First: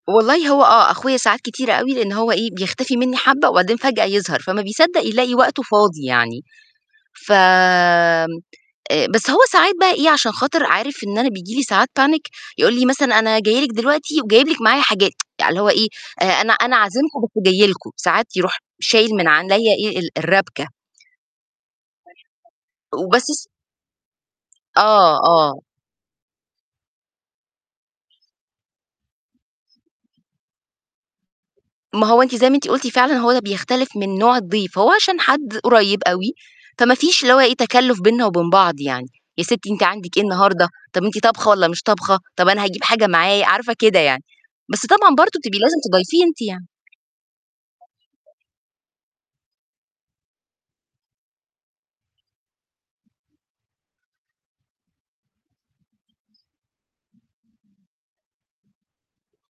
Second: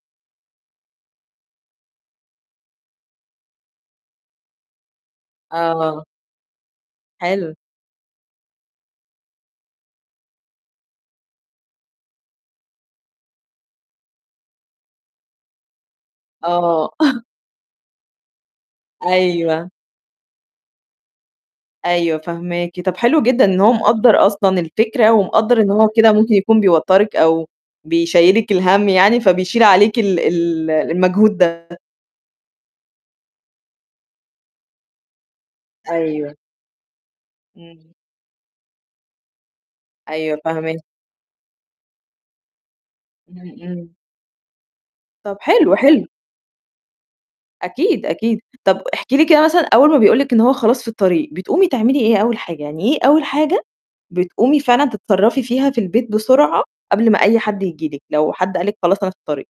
والله هو آه، أخويا ساعات كتيرة أوي لإن هو إيه، بيختفي منّي حبّة وبعدين فجأة، يظهر فما بيصدّق يلاقي وقته فاضي آه يعني، فم حلو. آآ، بس هو ساعات بقى إيه، عشان خاطر عارف إن أنا بييجي لي ساعات panic يقول لي مثلًا أنا جاي لِك دلوقتي وجايب لِك معايا حاجات. يعني اللي هو إيه، آآ، أنا أنا آه. عازمكوا بس جاي لكم. ساعات يروح شايل من أيوه. عليّا إيه، ال الرابكة. أيوه فهماكِ. طَب حلو وبس جدًا س إن هو مقدّر أصلًا الفكرة آه، آه. ومقدّر إن هو كده ممكن يكون بيوتَّرِك أو بيشيّلِك الَهم يعني فبيشيل عليكِ ال ال المجهود ده. ما هو أنتِ زي ما أنتِ قلتِ فعلًا هو ده بيختلف من نوع الضيف، فهو عشان حد قريّب أوي، أيوه. فما فيش اللي هو إيه إمم. تكلُّف بيننا وبين بعض يعني، يا سِتّي أنتِ عندِك إيه أيوه النهارده فاهماكِ. طَب أنتِ طابخة والّا مش طابخة؟ طَب أنا هاجيب حاجة معايا. إمم، عارفة، إمم. كده يعني. بس طبعًا طَب برضه تبقى حلو، لازم حلو. تضيفيه أنتِ يعني. أكيد، أكيد. طَب احكي لي كده مثلًا أول ما بيقول لك إن هو خلاص في الطريق، بتقومي تعملي إيه أول حاجة؟ يعني إيه أول حاجة بتقومي فعلًا تتصرّفي فيها في البيت بسرعة قبل ما أي حد ييجي لِك، لو حد قال لِك خلاص أنا في الطريق؟